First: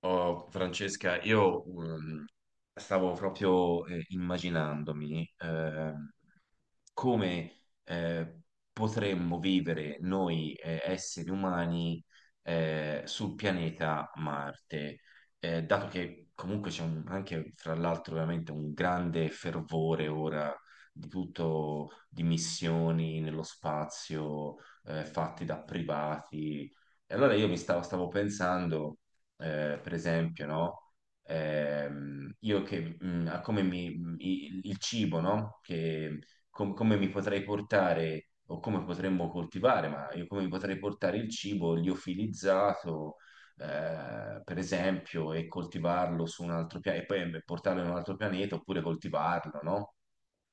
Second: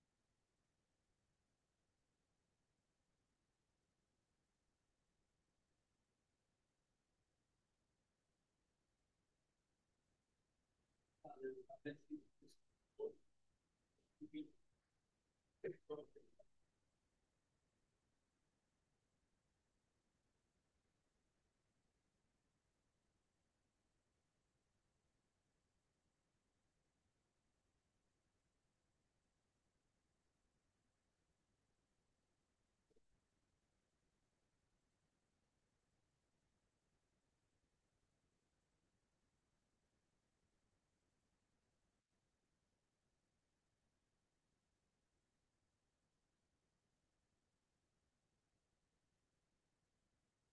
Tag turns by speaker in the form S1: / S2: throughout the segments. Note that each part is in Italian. S1: Oh, Francesca, io stavo proprio immaginandomi, come potremmo vivere noi esseri umani sul pianeta Marte. Dato che comunque anche, fra l'altro, veramente un grande fervore ora di tutto, di missioni nello spazio fatte da privati. E allora stavo pensando, per esempio, no? Io che, a il cibo, no? Che come mi potrei portare o come potremmo coltivare, ma io come mi potrei portare il cibo liofilizzato, per esempio, e coltivarlo su un altro pianeta, e poi portarlo in un altro pianeta oppure coltivarlo, no?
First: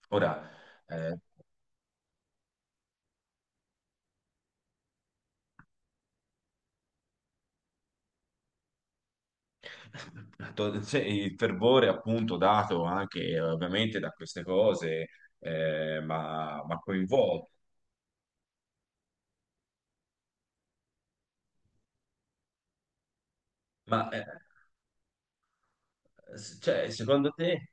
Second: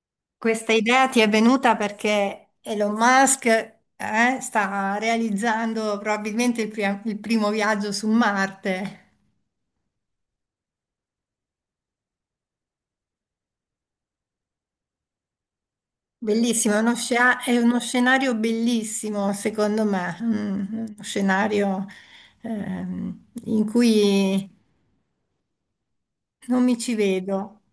S1: Ora,
S2: Questa idea
S1: eh,
S2: ti è venuta perché Elon Musk, sta realizzando probabilmente il, il primo viaggio su Marte.
S1: se il fervore appunto dato anche ovviamente da queste cose, ma,
S2: Bellissimo,
S1: ma
S2: è uno,
S1: coinvolto.
S2: è uno scenario bellissimo, secondo me. Mm, uno scenario in
S1: Ma
S2: cui non mi
S1: cioè,
S2: ci
S1: secondo
S2: vedo.
S1: te?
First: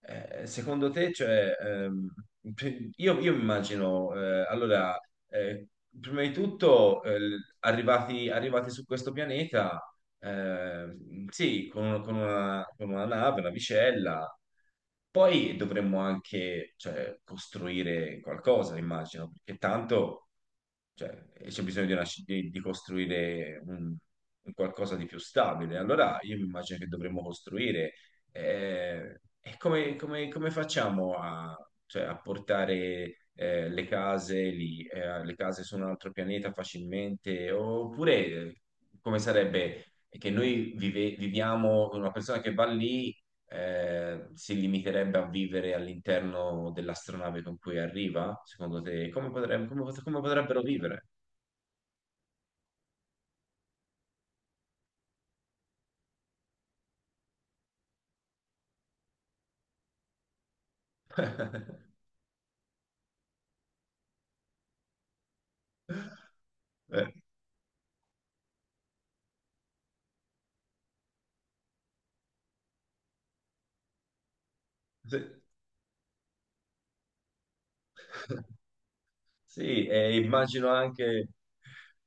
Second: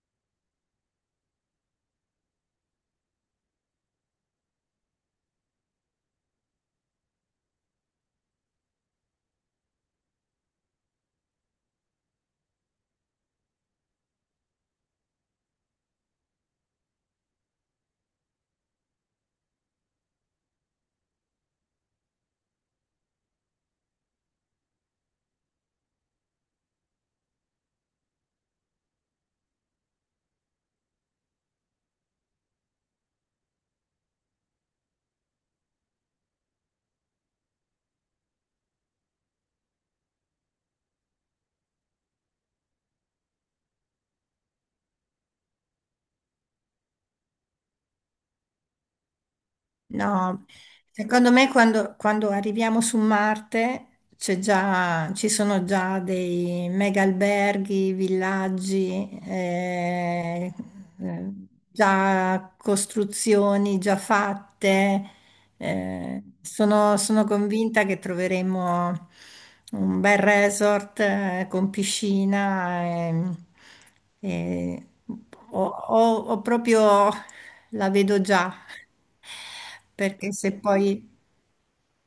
S1: Secondo te, cioè, io mi immagino, allora, eh, prima di tutto, arrivati su questo pianeta, sì, con, con una nave, una vicella, poi dovremmo anche, cioè, costruire qualcosa, immagino, perché tanto cioè, e c'è bisogno di, una di costruire un qualcosa di più stabile. Allora io mi immagino che dovremmo costruire. E come, come facciamo a, cioè, a portare le case lì, le case su un altro pianeta facilmente? Oppure come sarebbe che noi viviamo, una persona che va lì si limiterebbe a vivere all'interno dell'astronave con cui arriva? Secondo te, come
S2: No,
S1: potrebbero vivere?
S2: secondo me quando, quando arriviamo su Marte ci sono già dei mega alberghi, villaggi, eh, già costruzioni già fatte. Sono,
S1: Eh,
S2: sono convinta che troveremo un bel resort con piscina, e,
S1: sì.
S2: o proprio la vedo già,
S1: Sì, e
S2: perché se
S1: immagino
S2: poi...
S1: anche,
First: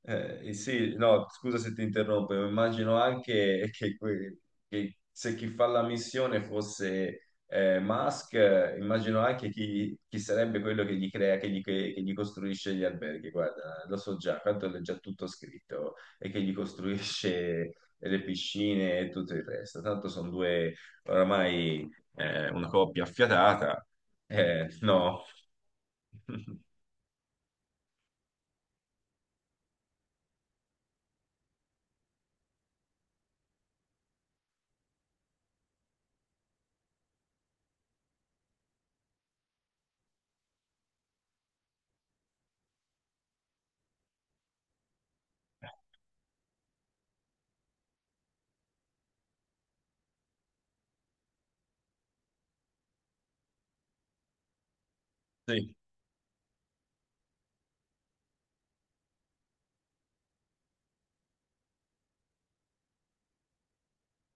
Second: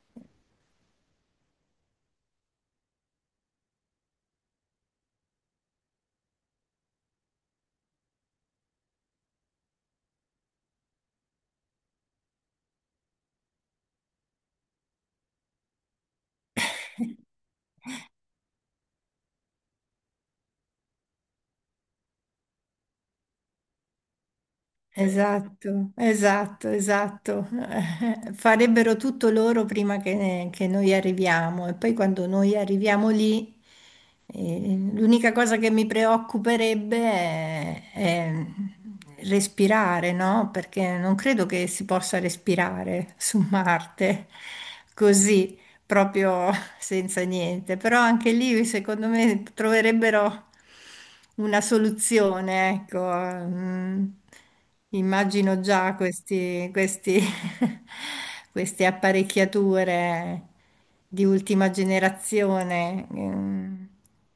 S1: sì, no, scusa se ti interrompo, ma immagino anche che, che se chi fa la missione fosse Musk, immagino anche chi sarebbe quello che gli crea, che gli costruisce gli alberghi, guarda, lo so già, tanto è già tutto scritto, e che gli costruisce le piscine e tutto il resto, tanto sono due oramai una coppia affiatata, no.
S2: Esatto, esatto, esatto. Farebbero tutto loro prima che noi arriviamo, e poi quando noi arriviamo lì, l'unica cosa che mi preoccuperebbe è respirare, no? Perché non credo che si possa respirare su Marte così, proprio, senza niente, però anche lì secondo me troverebbero una soluzione, ecco. Mm, immagino
S1: Sì.
S2: già questi, queste apparecchiature di ultima generazione, mm,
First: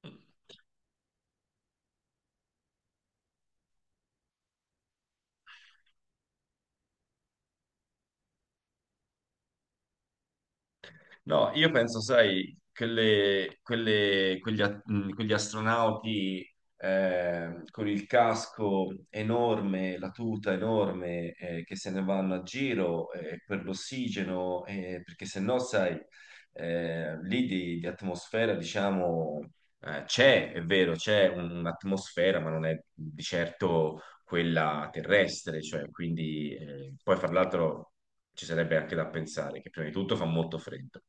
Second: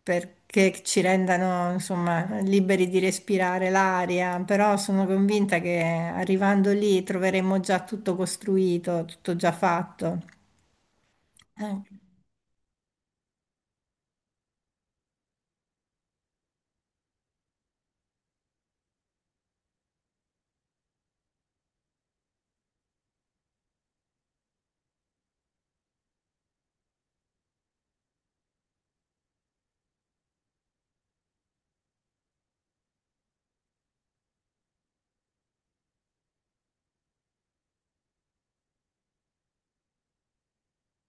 S2: perché ci rendano, insomma, liberi di respirare l'aria, però sono convinta che arrivando lì troveremo già tutto costruito, tutto già fatto.
S1: No, io
S2: Eh,
S1: penso, sai, quegli, quegli astronauti con il casco enorme, la tuta enorme, che se ne vanno a giro per l'ossigeno, perché se no, sai, lì di atmosfera, diciamo, c'è, è vero, c'è un'atmosfera, ma non è di certo quella terrestre, cioè, quindi, poi fra l'altro ci sarebbe anche da pensare che prima di tutto fa molto freddo.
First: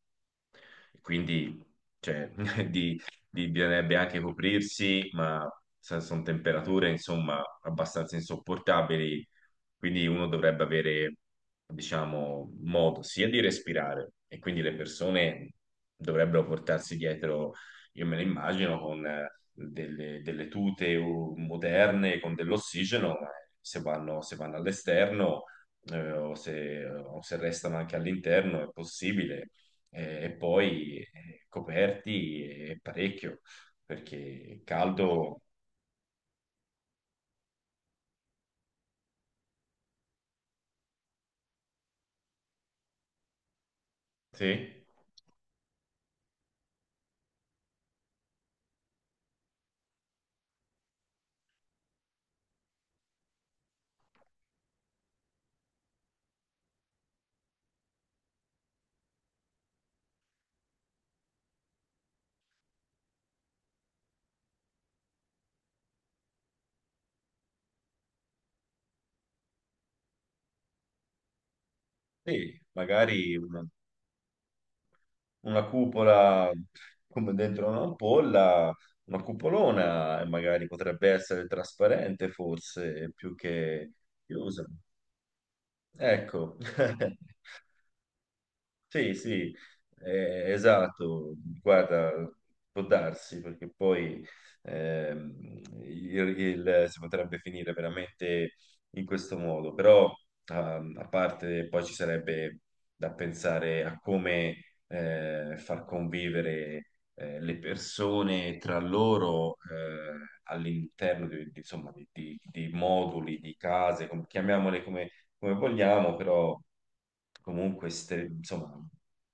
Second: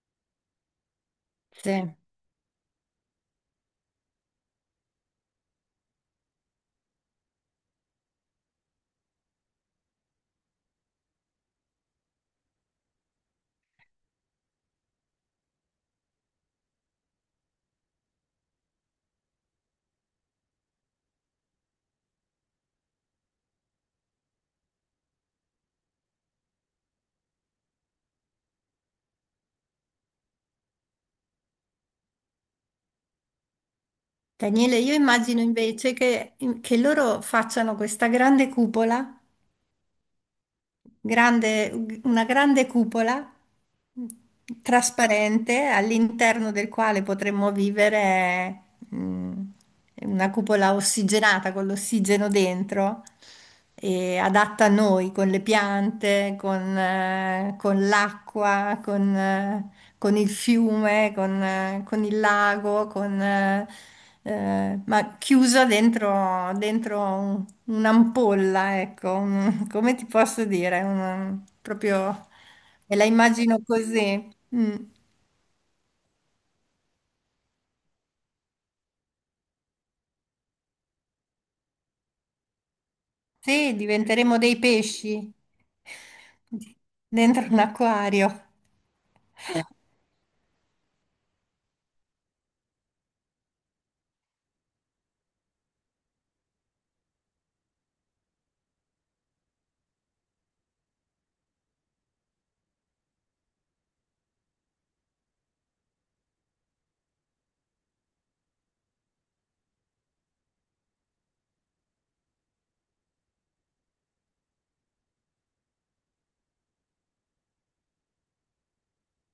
S1: E quindi
S2: sì.
S1: cioè, di, bisognerebbe anche coprirsi, ma sono temperature insomma abbastanza insopportabili, quindi uno dovrebbe avere, diciamo, modo sia di respirare e quindi le persone dovrebbero portarsi dietro, io me lo immagino, con delle tute moderne, con dell'ossigeno, ma se vanno all'esterno o se restano anche all'interno è possibile, e poi coperti parecchio, perché
S2: Daniele, io
S1: caldo,
S2: immagino invece che loro facciano questa grande cupola, una grande cupola, mh,
S1: sì,
S2: trasparente, all'interno del quale potremmo vivere, una cupola ossigenata, con l'ossigeno dentro, e adatta a noi, con le piante, con l'acqua, con il fiume, con il lago, con... ma chiusa dentro, dentro un'ampolla, ecco, un- come ti posso dire? Un- proprio
S1: sì,
S2: me la
S1: magari
S2: immagino così. Mm.
S1: una cupola come dentro un'ampolla, una cupolona, e magari potrebbe essere trasparente forse, più
S2: Sì,
S1: che
S2: diventeremo dei
S1: chiusa.
S2: pesci
S1: Ecco.
S2: dentro un acquario.
S1: Sì, sì, esatto, guarda, può darsi, perché poi si potrebbe finire veramente in questo modo, però a parte, poi ci sarebbe da pensare a come far convivere le persone tra loro all'interno insomma, di moduli, di case, chiamiamole come vogliamo, però comunque insomma,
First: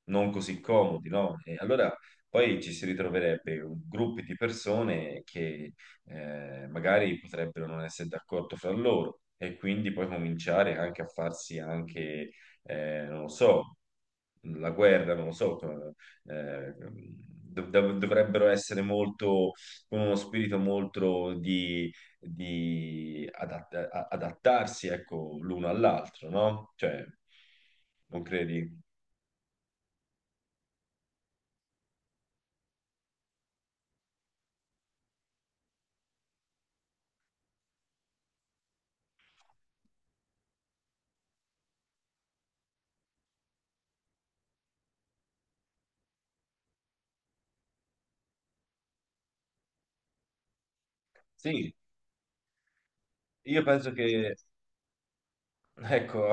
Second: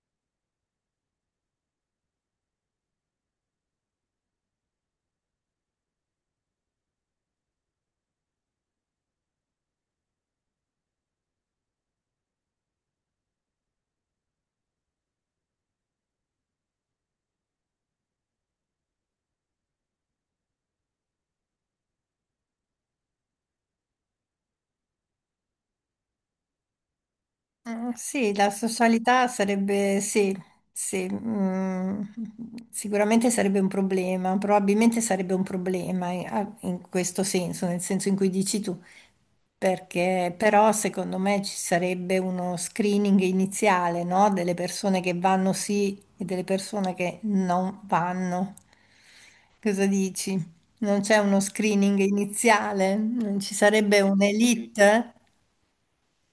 S1: non così comodi, no? E allora poi ci si ritroverebbe gruppi di persone che magari potrebbero non essere d'accordo fra loro e quindi poi cominciare anche a farsi anche, non lo so, la guerra, non lo so, eh, dovrebbero essere molto, con uno spirito molto di adattarsi, ecco, l'uno all'altro, no? Cioè, non
S2: Sì, la
S1: credi?
S2: socialità sarebbe, sì, sì, mm, sicuramente sarebbe un problema, probabilmente sarebbe un problema, in questo senso, nel senso in cui dici tu, perché però secondo me ci sarebbe uno screening iniziale, no? Delle persone che vanno sì e delle persone che non vanno. Cosa dici? Non c'è uno
S1: Sì,
S2: screening iniziale? Non ci
S1: io penso
S2: sarebbe
S1: che.
S2: un'elite?
S1: Ecco,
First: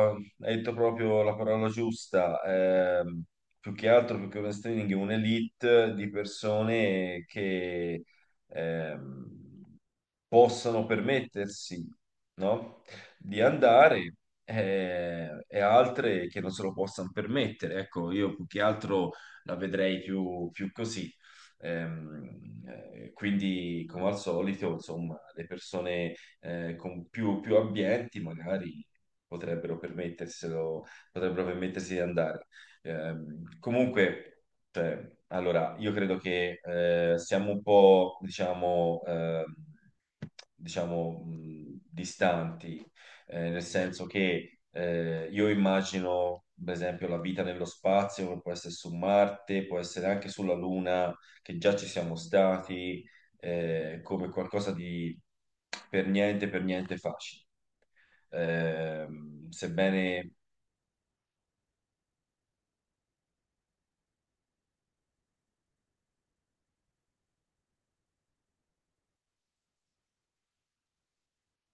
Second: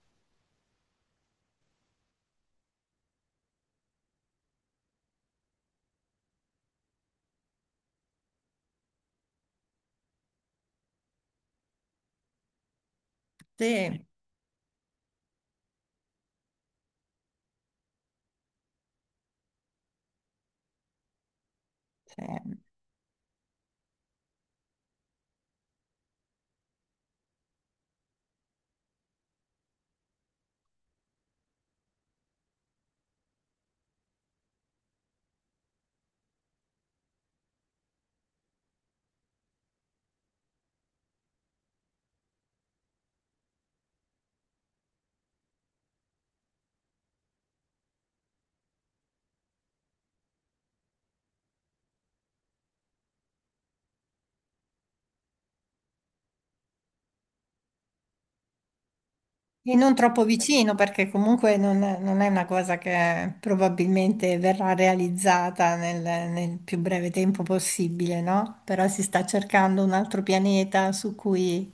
S1: hai detto proprio la parola giusta. Più che altro, più che un streaming, è un'elite di persone che ehm, possano permettersi, no? Di
S2: Sì,
S1: andare e altre che non se lo possano permettere. Ecco, io più che altro la vedrei più, più così.
S2: sì.
S1: Quindi, come al solito, insomma, le persone con più, più ambienti magari potrebbero permetterselo, potrebbero permettersi di andare. Comunque, cioè, allora, io credo che siamo un po', diciamo, diciamo, distanti, nel senso che io immagino, per esempio, la vita nello spazio, che può essere su Marte, può essere anche sulla Luna, che già ci siamo stati come qualcosa di per niente facile.
S2: E non troppo
S1: Sebbene.
S2: vicino, perché comunque non, non è una cosa che probabilmente verrà realizzata nel, nel più breve tempo possibile, no? Però si sta cercando un altro pianeta su cui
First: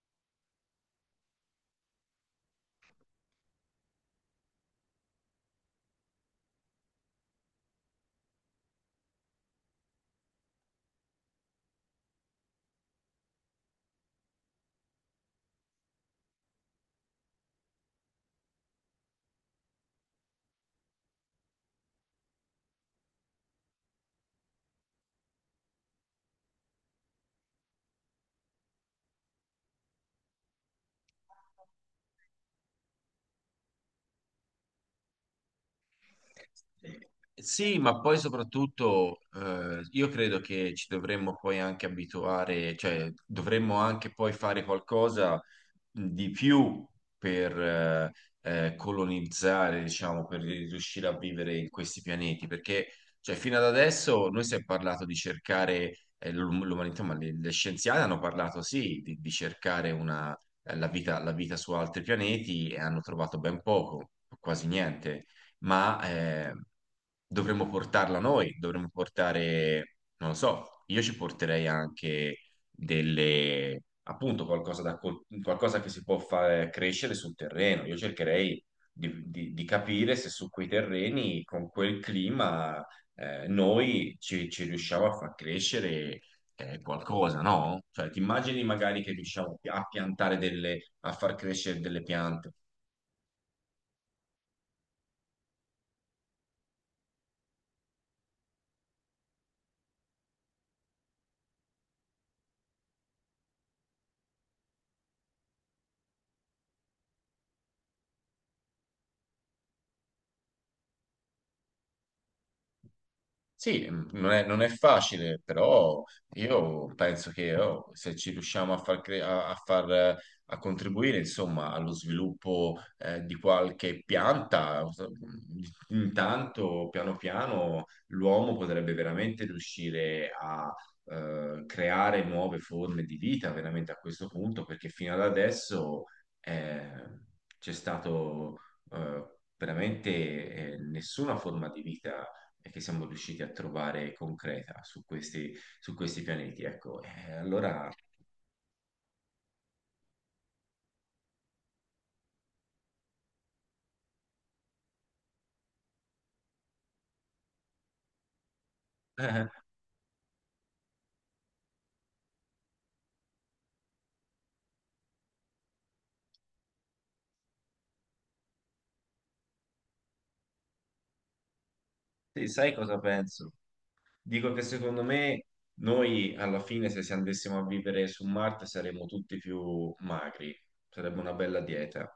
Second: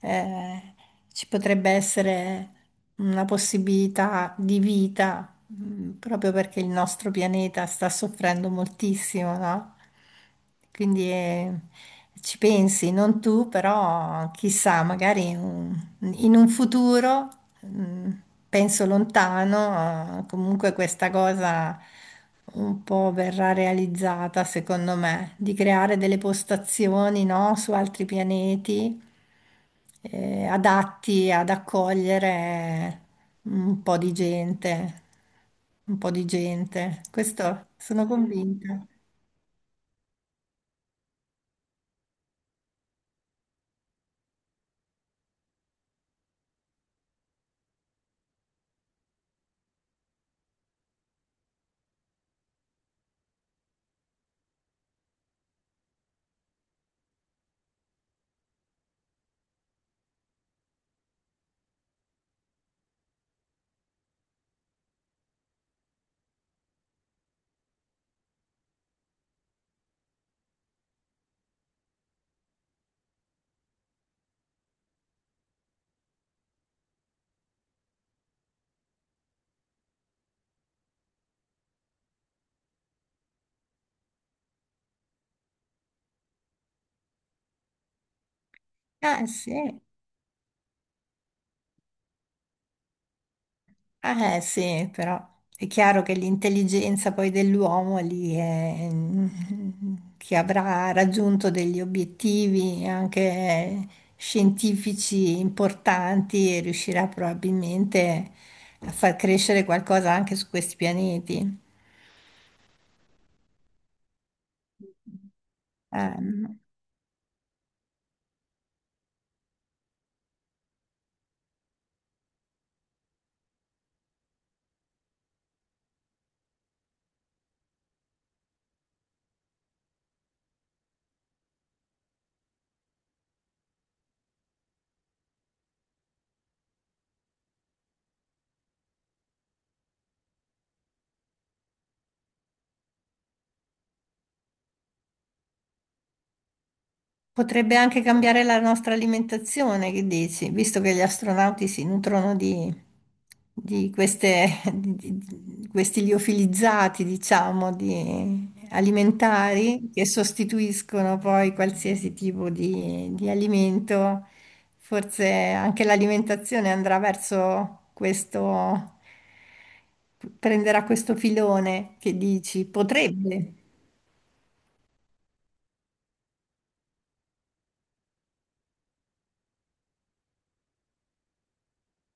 S2: eh, ci potrebbe essere una possibilità di vita. Mm, proprio perché il nostro pianeta sta soffrendo moltissimo, no? Quindi, ci pensi, non tu, però chissà, magari in un futuro, mm, penso lontano, comunque questa cosa un po' verrà realizzata, secondo me, di creare delle postazioni, no, su altri pianeti adatti ad accogliere un po' di gente, un po' di gente. Questo
S1: Sì, ma
S2: sono
S1: poi
S2: convinta.
S1: soprattutto io credo che ci dovremmo poi anche abituare, cioè dovremmo anche poi fare qualcosa di più per colonizzare, diciamo, per riuscire a vivere in questi pianeti, perché cioè, fino ad adesso noi si è parlato di cercare l'umanità, ma le scienziate hanno parlato sì di cercare una, la vita su altri pianeti e hanno trovato ben poco, quasi niente, ma dovremmo portarla noi, dovremmo portare, non lo so, io ci porterei anche delle, appunto, qualcosa, qualcosa che si può far crescere sul terreno. Io cercherei di capire se su quei terreni, con quel clima, noi ci, ci riusciamo a far crescere qualcosa, no? Cioè, ti immagini magari che
S2: Ah
S1: riusciamo
S2: sì,
S1: a piantare delle, a far crescere delle piante.
S2: ah, sì, però è chiaro che l'intelligenza poi dell'uomo lì è, mm, che avrà raggiunto degli obiettivi anche scientifici importanti, e riuscirà probabilmente a far crescere qualcosa anche su questi pianeti.
S1: Sì, non è, non è facile, però
S2: No.
S1: io penso che oh, se ci riusciamo a far, a far, a contribuire, insomma, allo sviluppo di qualche pianta, intanto, piano piano, l'uomo potrebbe veramente riuscire a creare nuove forme di vita, veramente a questo punto, perché fino ad adesso eh, c'è stato eh, veramente nessuna forma di vita e che siamo riusciti a trovare concreta su questi pianeti. Ecco,
S2: Potrebbe
S1: allora,
S2: anche cambiare la nostra alimentazione, che dici? Visto che gli astronauti si nutrono di queste, di questi liofilizzati, diciamo, di
S1: eh,
S2: alimentari che sostituiscono poi qualsiasi tipo di alimento, forse anche l'alimentazione andrà verso questo, prenderà questo filone che
S1: sì,
S2: dici,
S1: sai cosa penso?
S2: potrebbe.
S1: Dico che secondo me noi alla fine, se si andassimo a vivere su Marte, saremmo tutti più magri, sarebbe una bella dieta.